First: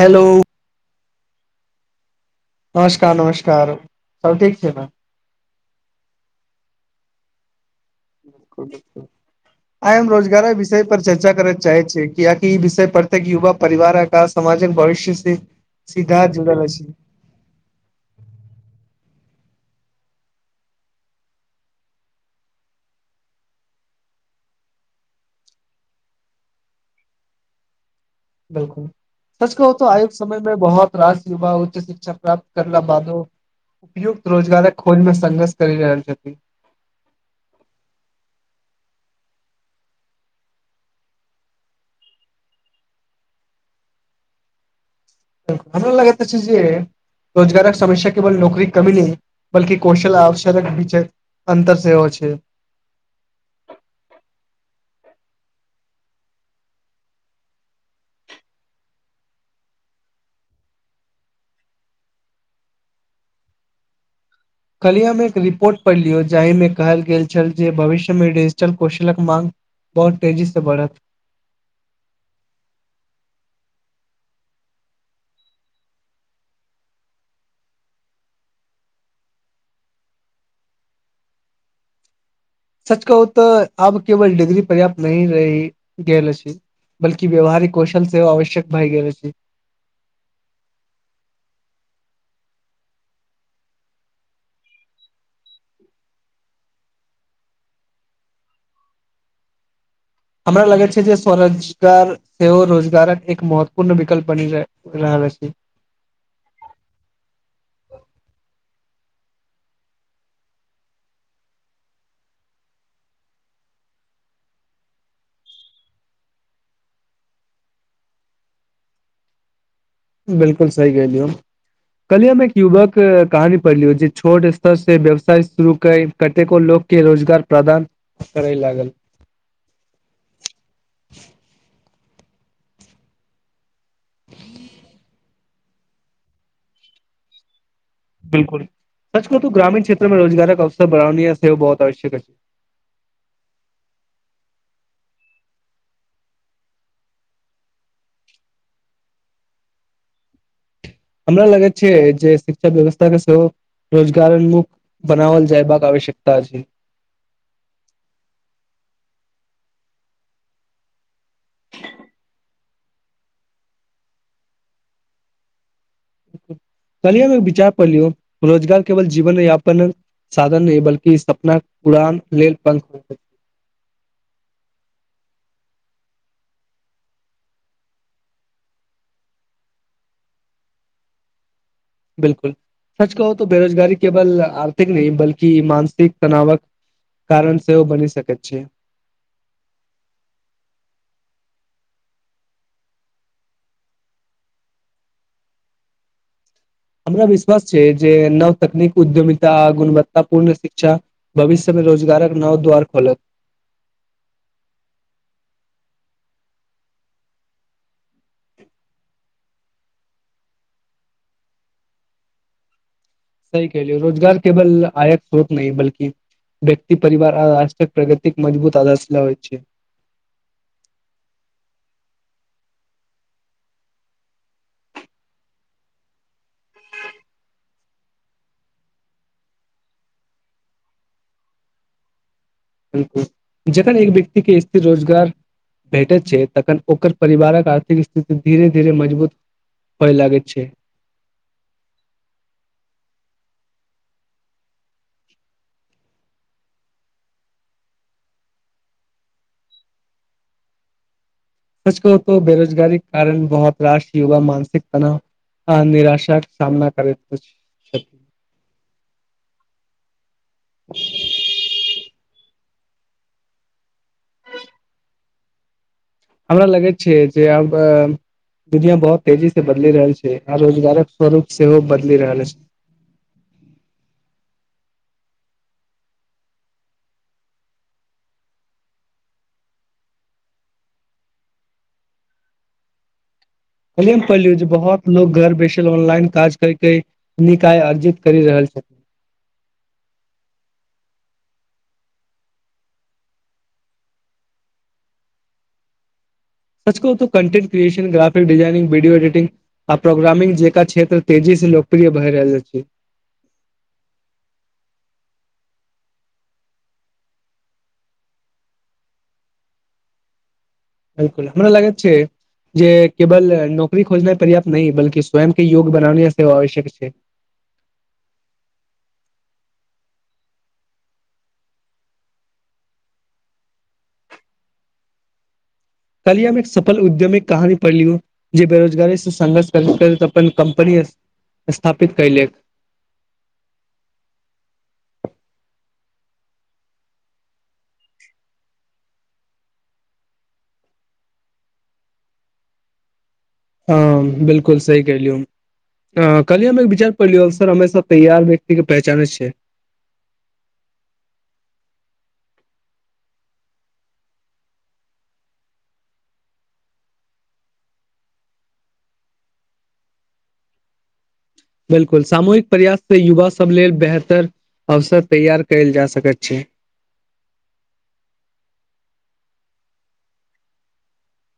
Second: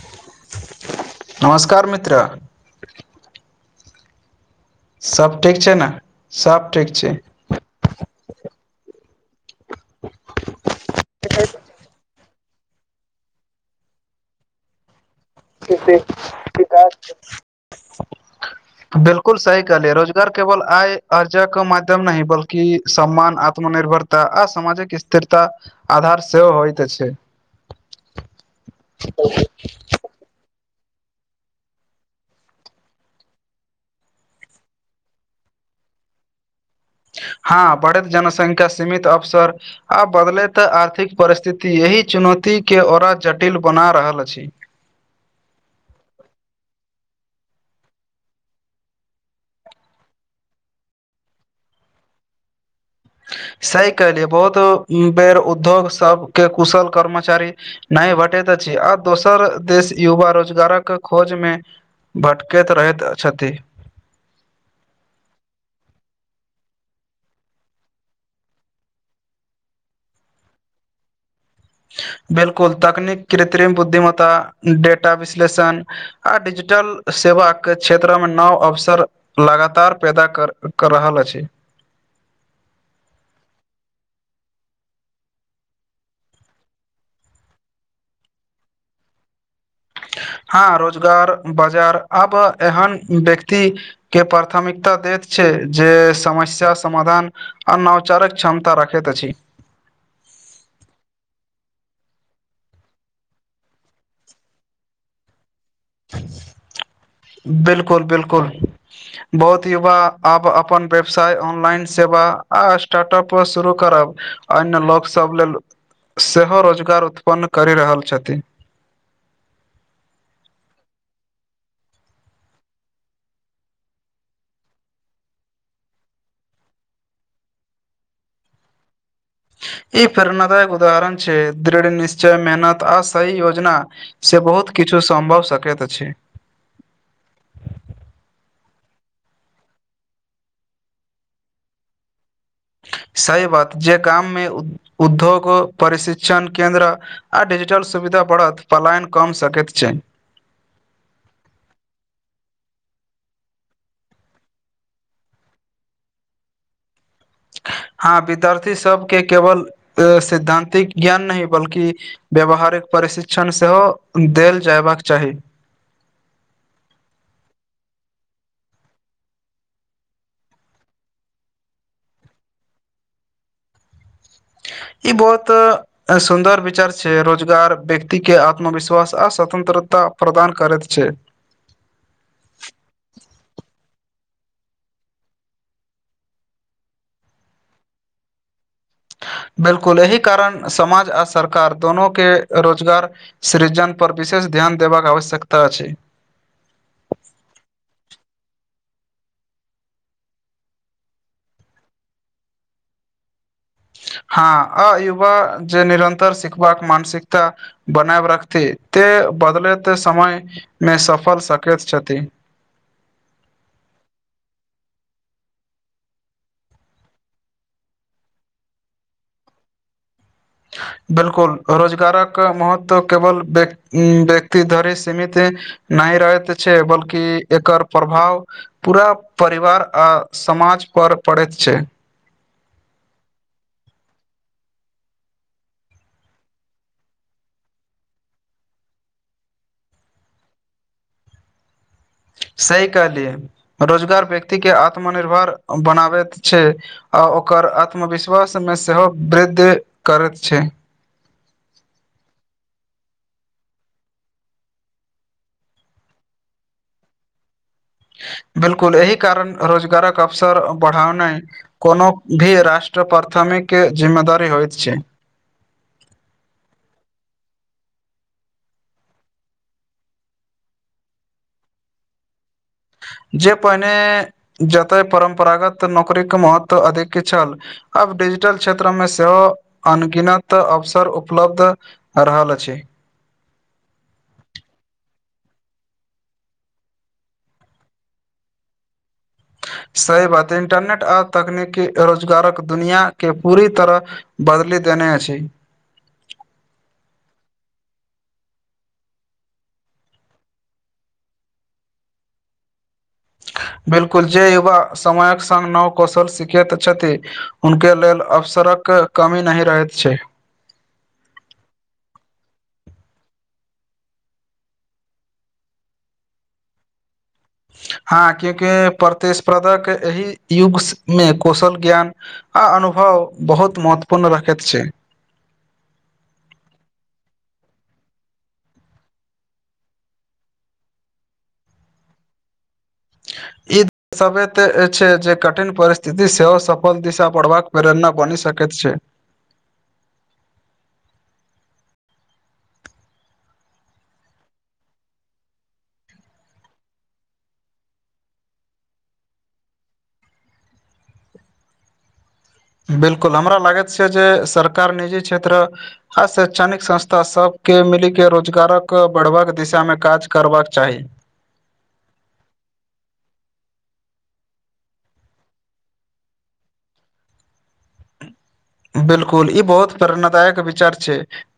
Hello नमस्कार मित्र नमस्कार नमस्कार सब ठीक छै न सब ठीक छै न सब ठीक छै [unintelligible] आय हम रोजगार विषय पर चर्चा करै चाहै छी क्याकि ई विषय परतेक युवा परिवारक अ समाजिक भविष्य से केतेक सीधा जुड़ल अछि किताब छै [inaudible] बिलकुल सही कहलय है रोजगार केवल आय अर्ज क माध्यम नहीं बल्कि सम्मान आत्मनिर्भर त आ सामजिक स्थिरता आधार सेहो होइत छै बिलकुल सच कहु त आयु के समय में बहुत रास युवा उच्च शिक्षा प्राप्त करला बादो उपयुक्त रोजगारक खोज मे संघर्ष करि रहल छथिन हँ बढ़ैत जनसंख्या सीमित अवसर आ बदले त आर्थिक परिस्थिति यही चुनौती के ओऔरा जटिल बना रहल अछि बिलकुल भर लागै छैत जे रोजगारक समस्या केवल नौकरी कमी नै बल्की कौशल आवश्यक बीच अन्तर सेहो छै सही कहलियै बहुत बेर उद्योग सबके कुशल कर्मचारी नै भटैत अछि आ दोसर देश युवा रोजगारक खोज मे भटकैत रहैत छथी कलिया मे एक रिपोर्ट पढ़ि लियौ जाहि मे कहल गेल छल जे भविष्य मे डिजिटल कौशलक माँग बहुत तेजी से बढ़त बिलकुल तकनीक कृत्रिम बुद्धिमता डेटा विश्लेषण आ डिजिटल सेवा के क्षेत्र मे नव अवसर लगातार पैदा कर कर रहल अछि सच कहू त आब केवल डिग्री पर्याप्त नही रहि गेल छी बल्कि व्यवहारिक कौशल सेवा आवश्यक भए गेल छै हँ रोजगार बाजार अब एहन व्यक्ति के प्राथमिकता दैत छै जे समस्या समाधान अ नोचारक क्षमता रखैत त अछि हमरा लगे छै जे स्व रोजगार सेहो रोजगारक एक महत्वपूर्ण विकल्प बनि रहय रहल अछि। [inaudible] बिलकुल-बिलकुल। बहुत युवा आब अपन व्यवसाय ऑनलाइन सेवा आ स्टार्टप शुरू करब अन्य लोक सब लेल सेहो रोजगार उत्पन्न करि रहल छथि। बिलकुल सही कहिलियौ। कल्हि हम एक युवाक कहानी पढ़लियौ जे छोट स्तर से व्यवसाय शुरू कर कतेको लोक के रोजगार प्रदान करे लागल ई प्रेरणादायक उदाहरण छै दृढ़, निश्चय, मेहनत आ सही योजना से बहुत किछो सम्भव सकैत अछि। बिल्कुल सच कहु तो ग्रामीण क्षेत्र मे रोजगारक अवसर बढ़ानीय सेहो बहुत आवश्यक अछि। सही बात जे गाम मे उ उधोग ओ प्रशिक्षण केन्द्र आ डिजिटल सुविधा बढ़त पलायन कम सकैत छै। हमरा लगैत छै जे शिक्षा व्यवस्था के सेहो रोजगार उन्मुख बनावल जायबाक आवश्यकता छै। हां विद्यार्थी सबके केवल ए सिद्धानतिक ज्ञान नहि बल्कि व्यवहारिक प्रशिक्षण सेहो देल जायबाक चाही। कल्हि हम एक विचार पढ़लियौ रोजगार केवल जीवन यापन साधन नहि बल्कि सपनाक उड़ान लेल पंख हो। ई बहोत ए सुन्दर विचार छै, रोजगार व्यक्ति के आत्मविश्वास आ स्वतन्त्रता प्रदान करैत छै। बिलकुल सच कहु तो बेरोजगारी केवल आर्थिक नहि बल्कि मानसिक तनावक कारण सेहो बनी सकैत छी। बिलकुल एहि कारण समाज आ सरकार दोनो के रोजगार सृजन पर विशेष ध्यान देबाक आवश्यकता अछि। हमरा विश्वास छै जे नव तकनीक उद्यमिता गुणवत्ता पूर्ण शिक्षा भविष्य मे रोजगारक नव द्वार खोलत। हां आ युवा जे निरन्तर सिखबाक मानसिकता बनाब रखथि ते बदलत समय मे सफल सकैत छथि। सही कहलियै रोजगार केवल आयक स्रोत नहि बल्कि व्यक्ति, परिवार आ राष्ट्रक प्रगतिक मजबूत आदर्श ले होय छै। बिलकुल रोजगारक महत्त्व केवल व्यक उम्म व्यक्ति धरि सीमित नहि रहैत छै, बल्कि एकर प्रभाव पूरा परिवार आ समाज पर पड़ैत छै। बिलकुल जखन एक व्यक्ति के स्थिर रोजगार भेटैत छै तखन ओकर परिवारक आर्थिक स्थिति धीरे-धीरे मजबूत होय लागैत छै। सही कहलियै रोजगार व्यक्ति के आत्मनिर्भर बनाबैत छै। आ ओकर आत्मविश्वास मे सेहो वृद्ध करैत छै। सच कहु तो बेरोजगारीक कारण बहोत रास युवा मानसिक तनाव आ निराशा के सामना करैत अछि। बिलकुल एहि कारण रोजगारक अवसर बढ़ानय कोनो भी राष्ट्र प्रथमिक जिम्मेदारी होएत छै। हमरा लगैत छै जे आब ए दुनिया बहोत तेजी से बदलि रहल छै आ रोजगारक स्वरूप सेहो बदलि रहल [unintelligible] जे पहिने जतय परम्परागत नौकरीके महत्व अधिक छल आब डिजिटल क्षेत्रमे सेहो अनगिनत अवसर उपलब्ध अ रहल अछि। कल्हि हम पैलियो जे बहोत लोग घर बैसल ऑनलाइन काज करके निक आय अर्जित करि रहल छै। सही बात हय, इंटरनेट और तकनीकी रोजगारक दुनिया के पूरी तरह बदली देने अछि। सच कहु तो content creation, graphic designing, video editing आ प्रोग्रामिंग जेका क्षेत्र तेजी से लोकप्रिय भए रहल छै। बिल्कुल जे युवा समयक संग नव कौशल सिखैत छथि हुनके लेल अवसरक कमी नहि रहैत छै। बिल्कुल हमरा लगैत छै। जे केवल नौकरी खोजनाइ पर्याप्त नहि बल्कि स्वयं के योग्य बनाने सेहो आवश्यक छै। हां कियाकि प्रतिस्पर्धक एहि युग से मे कौशल ज्ञान‌ आ अनुभव बहुत महत्वपूर्ण रखैत छै। कल्हि हम एक सफल उद्यमिक कहानी पढ़लियो जे बेरोजगारी से संघर्ष करैत-करैत अपन कम्पनी अस स्थापित केलक। ई समय तै छै जे कठिन परिस्थिति सेहो सफल दिशा बढ़बाक प्रेरणा बनि सकैत छै। हां बिल्कुल सही कहलियौ। अ कल्हि हम एक विचार पढ़लियौ अवसर हमेशा तैयार व्यक्ति के पहचाने छै। बिल्कुल हमरा लागैत छै जे सरकार निजी क्षेत्र आ शैक्षणिक संस्था सबके मिली के रोजगारक बढ़बाक दिशा मे काज करबाक चाही। बिल्कुल सामूहिक प्रयास से युवा सब लेल बेहतर अवसर तैयार कैल जा सकैत छै। बिल्कुल ई बहुत प्रेरणादायक विचार छै।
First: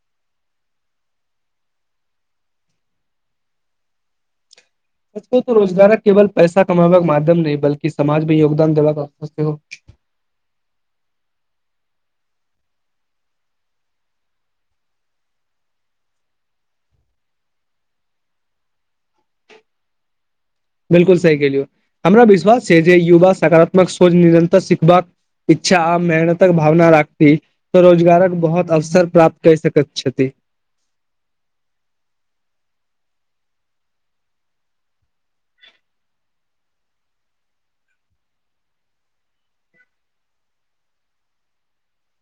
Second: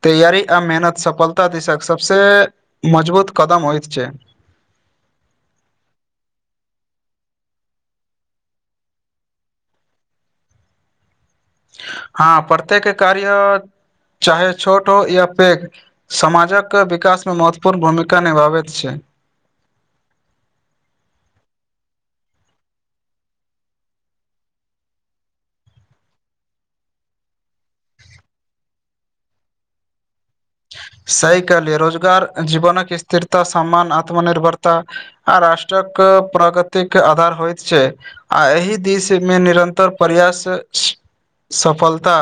तैयारी आ मेहनत सफलता दिशाक सबसे मजबूत कदम होएत छै। [unintelligible] रोजगारक केवल पैसा कमाबा के माध्यम नहि बल्कि समाज मे योगदान देबा क सेहो हां प्रत्येक कार्य चाहे छोट हो या पैघ समाजक विकासमे महत्वपूर्ण भूमिका निभाबैत छै। बिल्कुल सही कहलियौ हमरा विश्वास छै जे युवा सकारात्मक सोच निरन्तर सिखबाक। इच्छा आ मेहनतक भावना राखती तऽ रोजगारक बहोत अवसर प्राप्त कैर सकैत छथि। सही कहलिए रोजगार जीवनक स्थिरता सम्मान आत्मनिर्भरता आ राष्ट्रक प्रगतिक आधार होएत छै। आ एहि दिश मे निरन्तर प्रयास सफलता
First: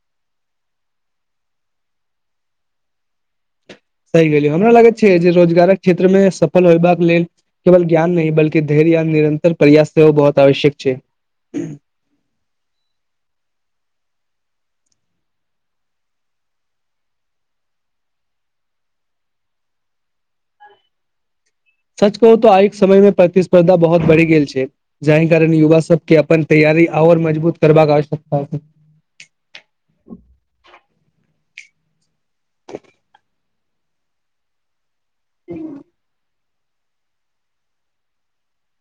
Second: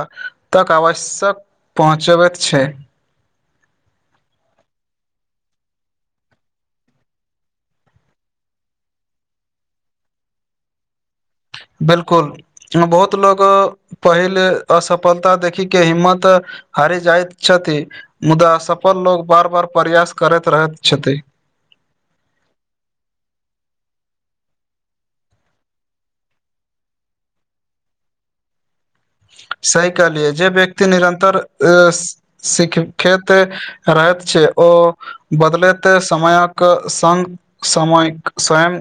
तक आवश्यक पहुँचबैत छै। सही कहलिए हमरा लागै छै जे रोजगारक क्षेत्र मे सफल होयबाक लेल केवल ज्ञान नहि बल्कि धैर्य या निरन्तर प्रयास सेहो बहोत आवश्यक छै। बिल्कुल बहुत लोग पहिल असफलता देखी के हिम्मत हारि जाएत छथि मुदा सफल लोग बार-बार प्रयास करैत रहैत छथि। सच कहू तै आय के समय मे प्रतिस्पर्धा बहुत बढ़ि गेल छै। जहि कारण युवा सबके अपन तैयारी और मजबूत करबाक आवश्यकता छै। सही कहलियै जे व्यक्ति निरन्तर ए सिखैत रहैत छै ओ बदलैत समयक क संग समैक स्वयं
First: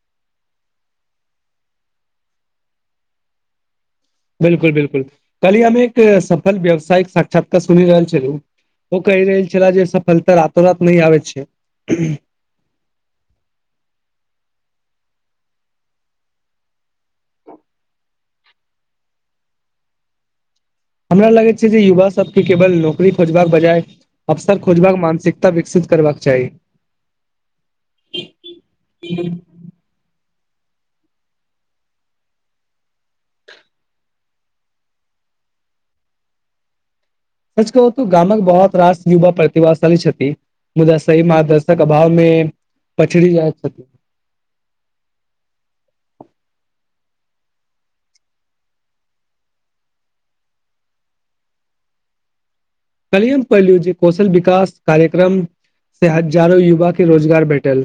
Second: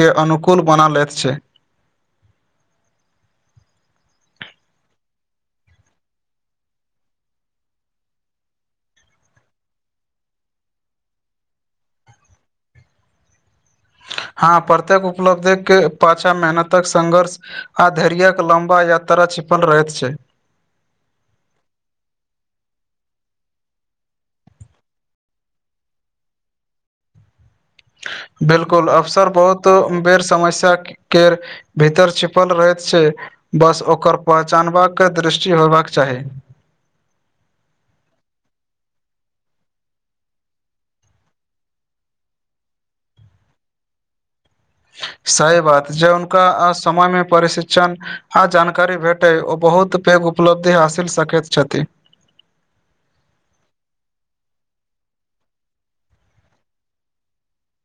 के अनुकूल बना लैत छै। बिल्कुल-बिल्कुल, कलि हम एक सफल व्यवसायिक साक्षात्कार सुनि रहल छलउ ओ कैहि रहल छला जे सफलता रातो-रात नहिं आवैत छै। हाँ, प्रत्येक उपलब्धि के पाछा मेहनतक संघर्ष आ धैर्यक लम्बा यात्रा छिपल रहैत छै। हमरा लगैत छै जे युवा सब के केवल नौकरी खोजबाक बजाय अबसर खोजबाक मानसिकता विकसित करवाक चाई। बिलकुल, अफसर बहोत उं-बेर समस्या केर भितर छिपल रहैत छै, बस ओकर पहचानबा के दृष्टि होयबाक चाही। सच कओ तऽ गामक बहोत-रास युबा प्रतिवाशाली छति। मुदा सही मार्गदर्शक अभाव में पछरि रहल छति। सइ बात जे हुनका असमय में परशिछन आ, जानकारी भेटै, ओ बहुत पैघ उपलब्धि हासिल सकैत छथि। कलिये अम कअलियौ जे कौशल-बिकास कार्यक्रम से हजारो युवा के रोजगार भेटल।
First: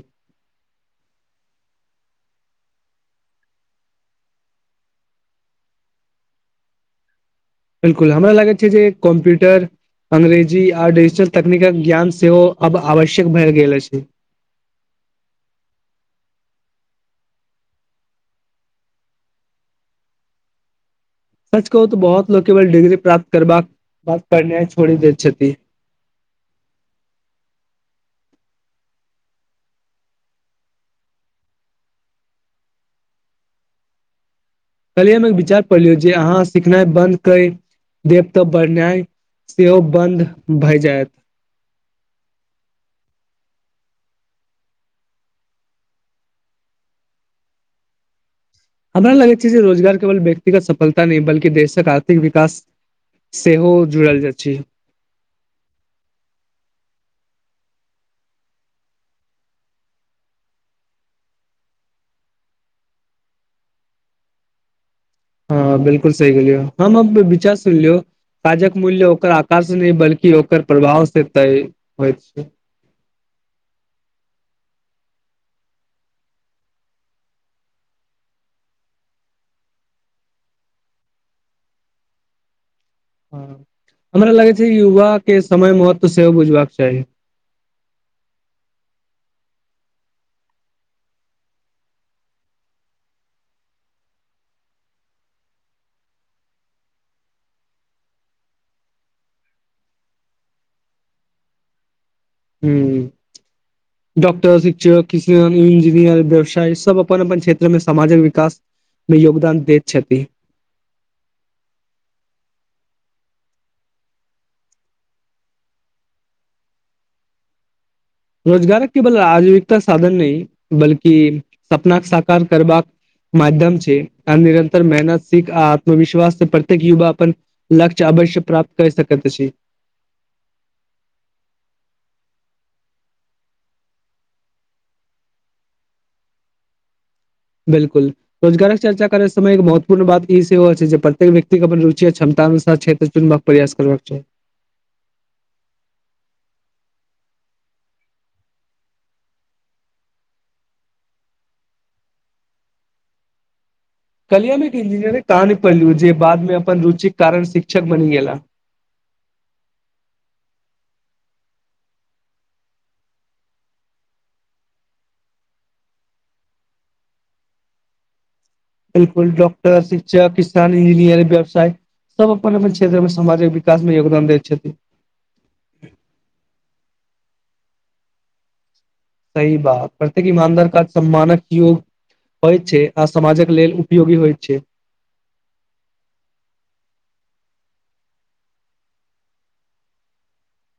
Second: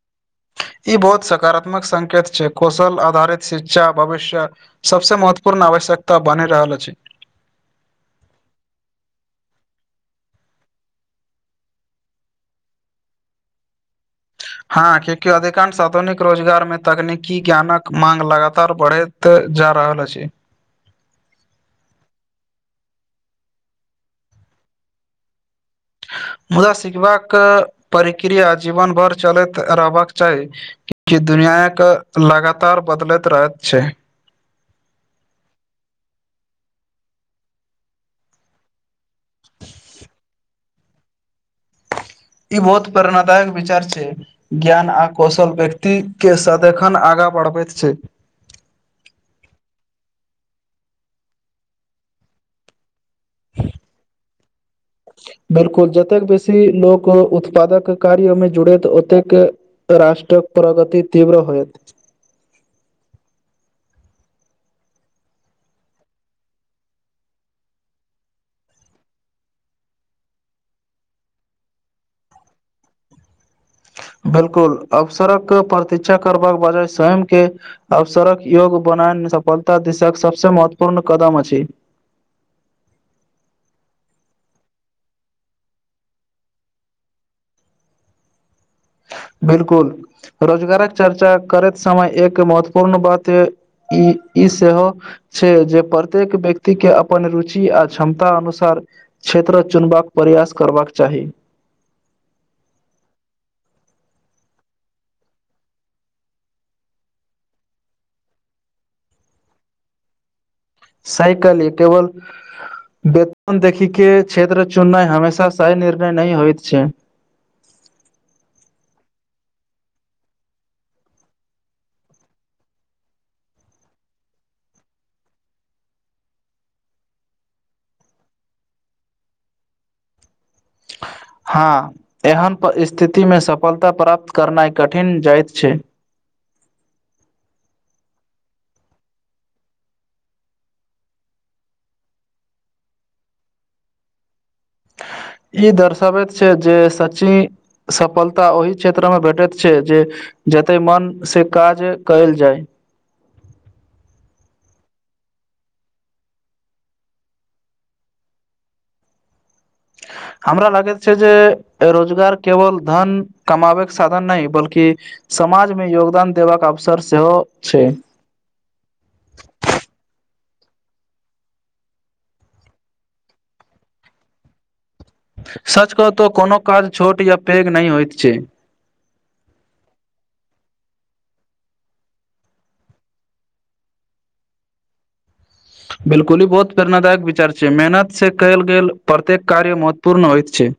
ई बओत सकारात्मक संकेत छै कौशल-आधारित शिक्षा भविष्य सबसे महत्वपूर्ण आवश्यकता बनि रहल अछि। बिल्कुल, हमरा लागैत छै जे कम्प्यूटर अंग्रेजी आ डिजिटल तकनीकक ज्ञान सेहो आब आवश्यक भए गेल अछि। हां, क्यूंकि अधिकांश अधुनिक रोजगार में तकनीकी ज्ञानक मांग लगातार बढ़ैत तऽ जा रहल अछि। सच कओ तऽ बहोत लोक केवल डिग्री प्राप्त करबाक बाद पढ़नै छोड़ि दैत छति। मुदा सिखबाक परिक्रिया जीवन भर चलैत आ रहबाक चाई। कि दुनियाक लगातार बदलैत रहत छै। कलियै अम एक बिचार पढ़लियै जे अहाँ सिखनै बन्द कय देब तऽ बढ़नाइ सेहो बन्द भय जायत। ई बओत प्रेरणादायक बिचार छै। ज्ञान आ कौशल व्यक्ती के सदैखन आगाँ बढ़बैत छै। हमरा लगैत छै जे रोजगार केवल ब्यक्तिगत सफलता नै बल्कि देशक आर्थिक विकास सेहो जुड़ल जै छै। बिलकुल, जतेक बेसी लोक उत्पादक कार्य में जुडे़त ओतेके राष्ट्रक प्रगति तीव्र होयत। हँ, बिलकुल सही गेलियौ अहाँ, हम ऽप विचार सुइन लियौ। काजक मूल्य ओकर आकार से नै, बल्कि ओकर प्रभाव से तय होइ-होइत छै। बिल्कुल, अवसरक प्रतीक्षा करबाक बजाय स्वयं के अवसरक योग बनायन सपलता दिसक सबस महत्वपूर्ण कदम अछि। हँ, हमरा लगै छै युवा के समय महत्व सेहो बुझबाक चाही। बिल्कुल। रोजगारक चर्चा करैत समय एक महत्वपूर्ण बात ई- ई सेहो छै जे परत्येक ब्यक्ति के अपन रुचि आ क्षमता अनुसार क्षेत्र चुनबाक परयास करवाक चाही। हूं। डॉक्टर, शिक्षक, किसान, इंजीनियर, ब्यबशाय सब अपन-अपन क्षेत्र में समाजक विकास में योगदान दैत छति। सायकल ये केवल बेतन देखि के क्षेत्र चुननाइ हमेशा साइ निर्णय नहिं होइत छै। रोजगारक केबल आजीविकता साधन नइ बल्कि सपनाक साकार करबाक माध्यम छै आ निरन्तर मेहनत सीख आ आत्मविश्वास से प्रत्येक युवा अपन लक्ष्य अवश्य प्राप्त कैर सकत अछि। हां एहन स्थिति मे सफलता प्राप्त करनाय कठिन जाएत छै। बिलकुल। रोजगारक चर्चा करै समय एक महत्वपूर्ण बात ई सेहो अछि जे प्रत्येक व्यक्ति के अपन रुचि अ क्षमता अनुसार क्षेत्र चुनबाक प्रयास करबाक चाही। ई दर्शाबैत छै जे सच्ची सफलता ओहि क्षेत्र मे भेटैत छै जे जते मन से काज कयल जाय। कल्हि हम एक इंजीनियर के कहानी पढ़लियो जे बाद मे अपन रुचिक कारण शिक्षक बनि गेला। हमरा लागैत छै जे रोजगार केवल धन कमाबै के साधन नहि बल्कि समाज मे योगदान देबाक अवसर सेहो छै। बिलकुल डॉक्टर, शिक्षक, किसान, इंजीनियर, व्यवसाय सब अपन-अपन क्षेत्र मे समाजक विकास मे योगदान दैत छथि। सच कहु तऽ कोनो काज छोट या पैघ नै होएत छै। सही बात प्रत्येक ईमानदार का सम्मानक योग होय छै आ समाजक लेल उपयोगी होय छै। बिलकुल ई बहुत प्रेरणादायक विचार छै, मेहनत से कयल गेल प्रत्येक कार्य महत्वपूर्ण होएत छै।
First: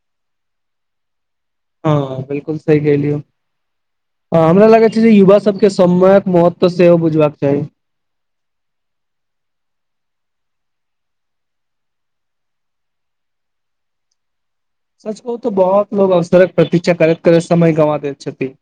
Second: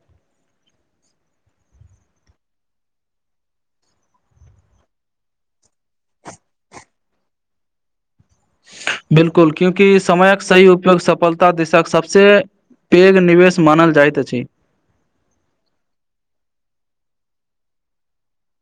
हां बिल्कुल सही कहलियौ। आ हमरा लागै छै जे युवा सबके समयक महत्व सेहो बुझबाक चाही। बिलकुल क्यूंकि समयक सही उपयोग सफलता देशक सबसे पैघ निवेश मानल जाएत अछि। सच कहु तो बहोत लोग अवसरक प्रतीक्षा करैत-करैत समय गवा दैत छथि।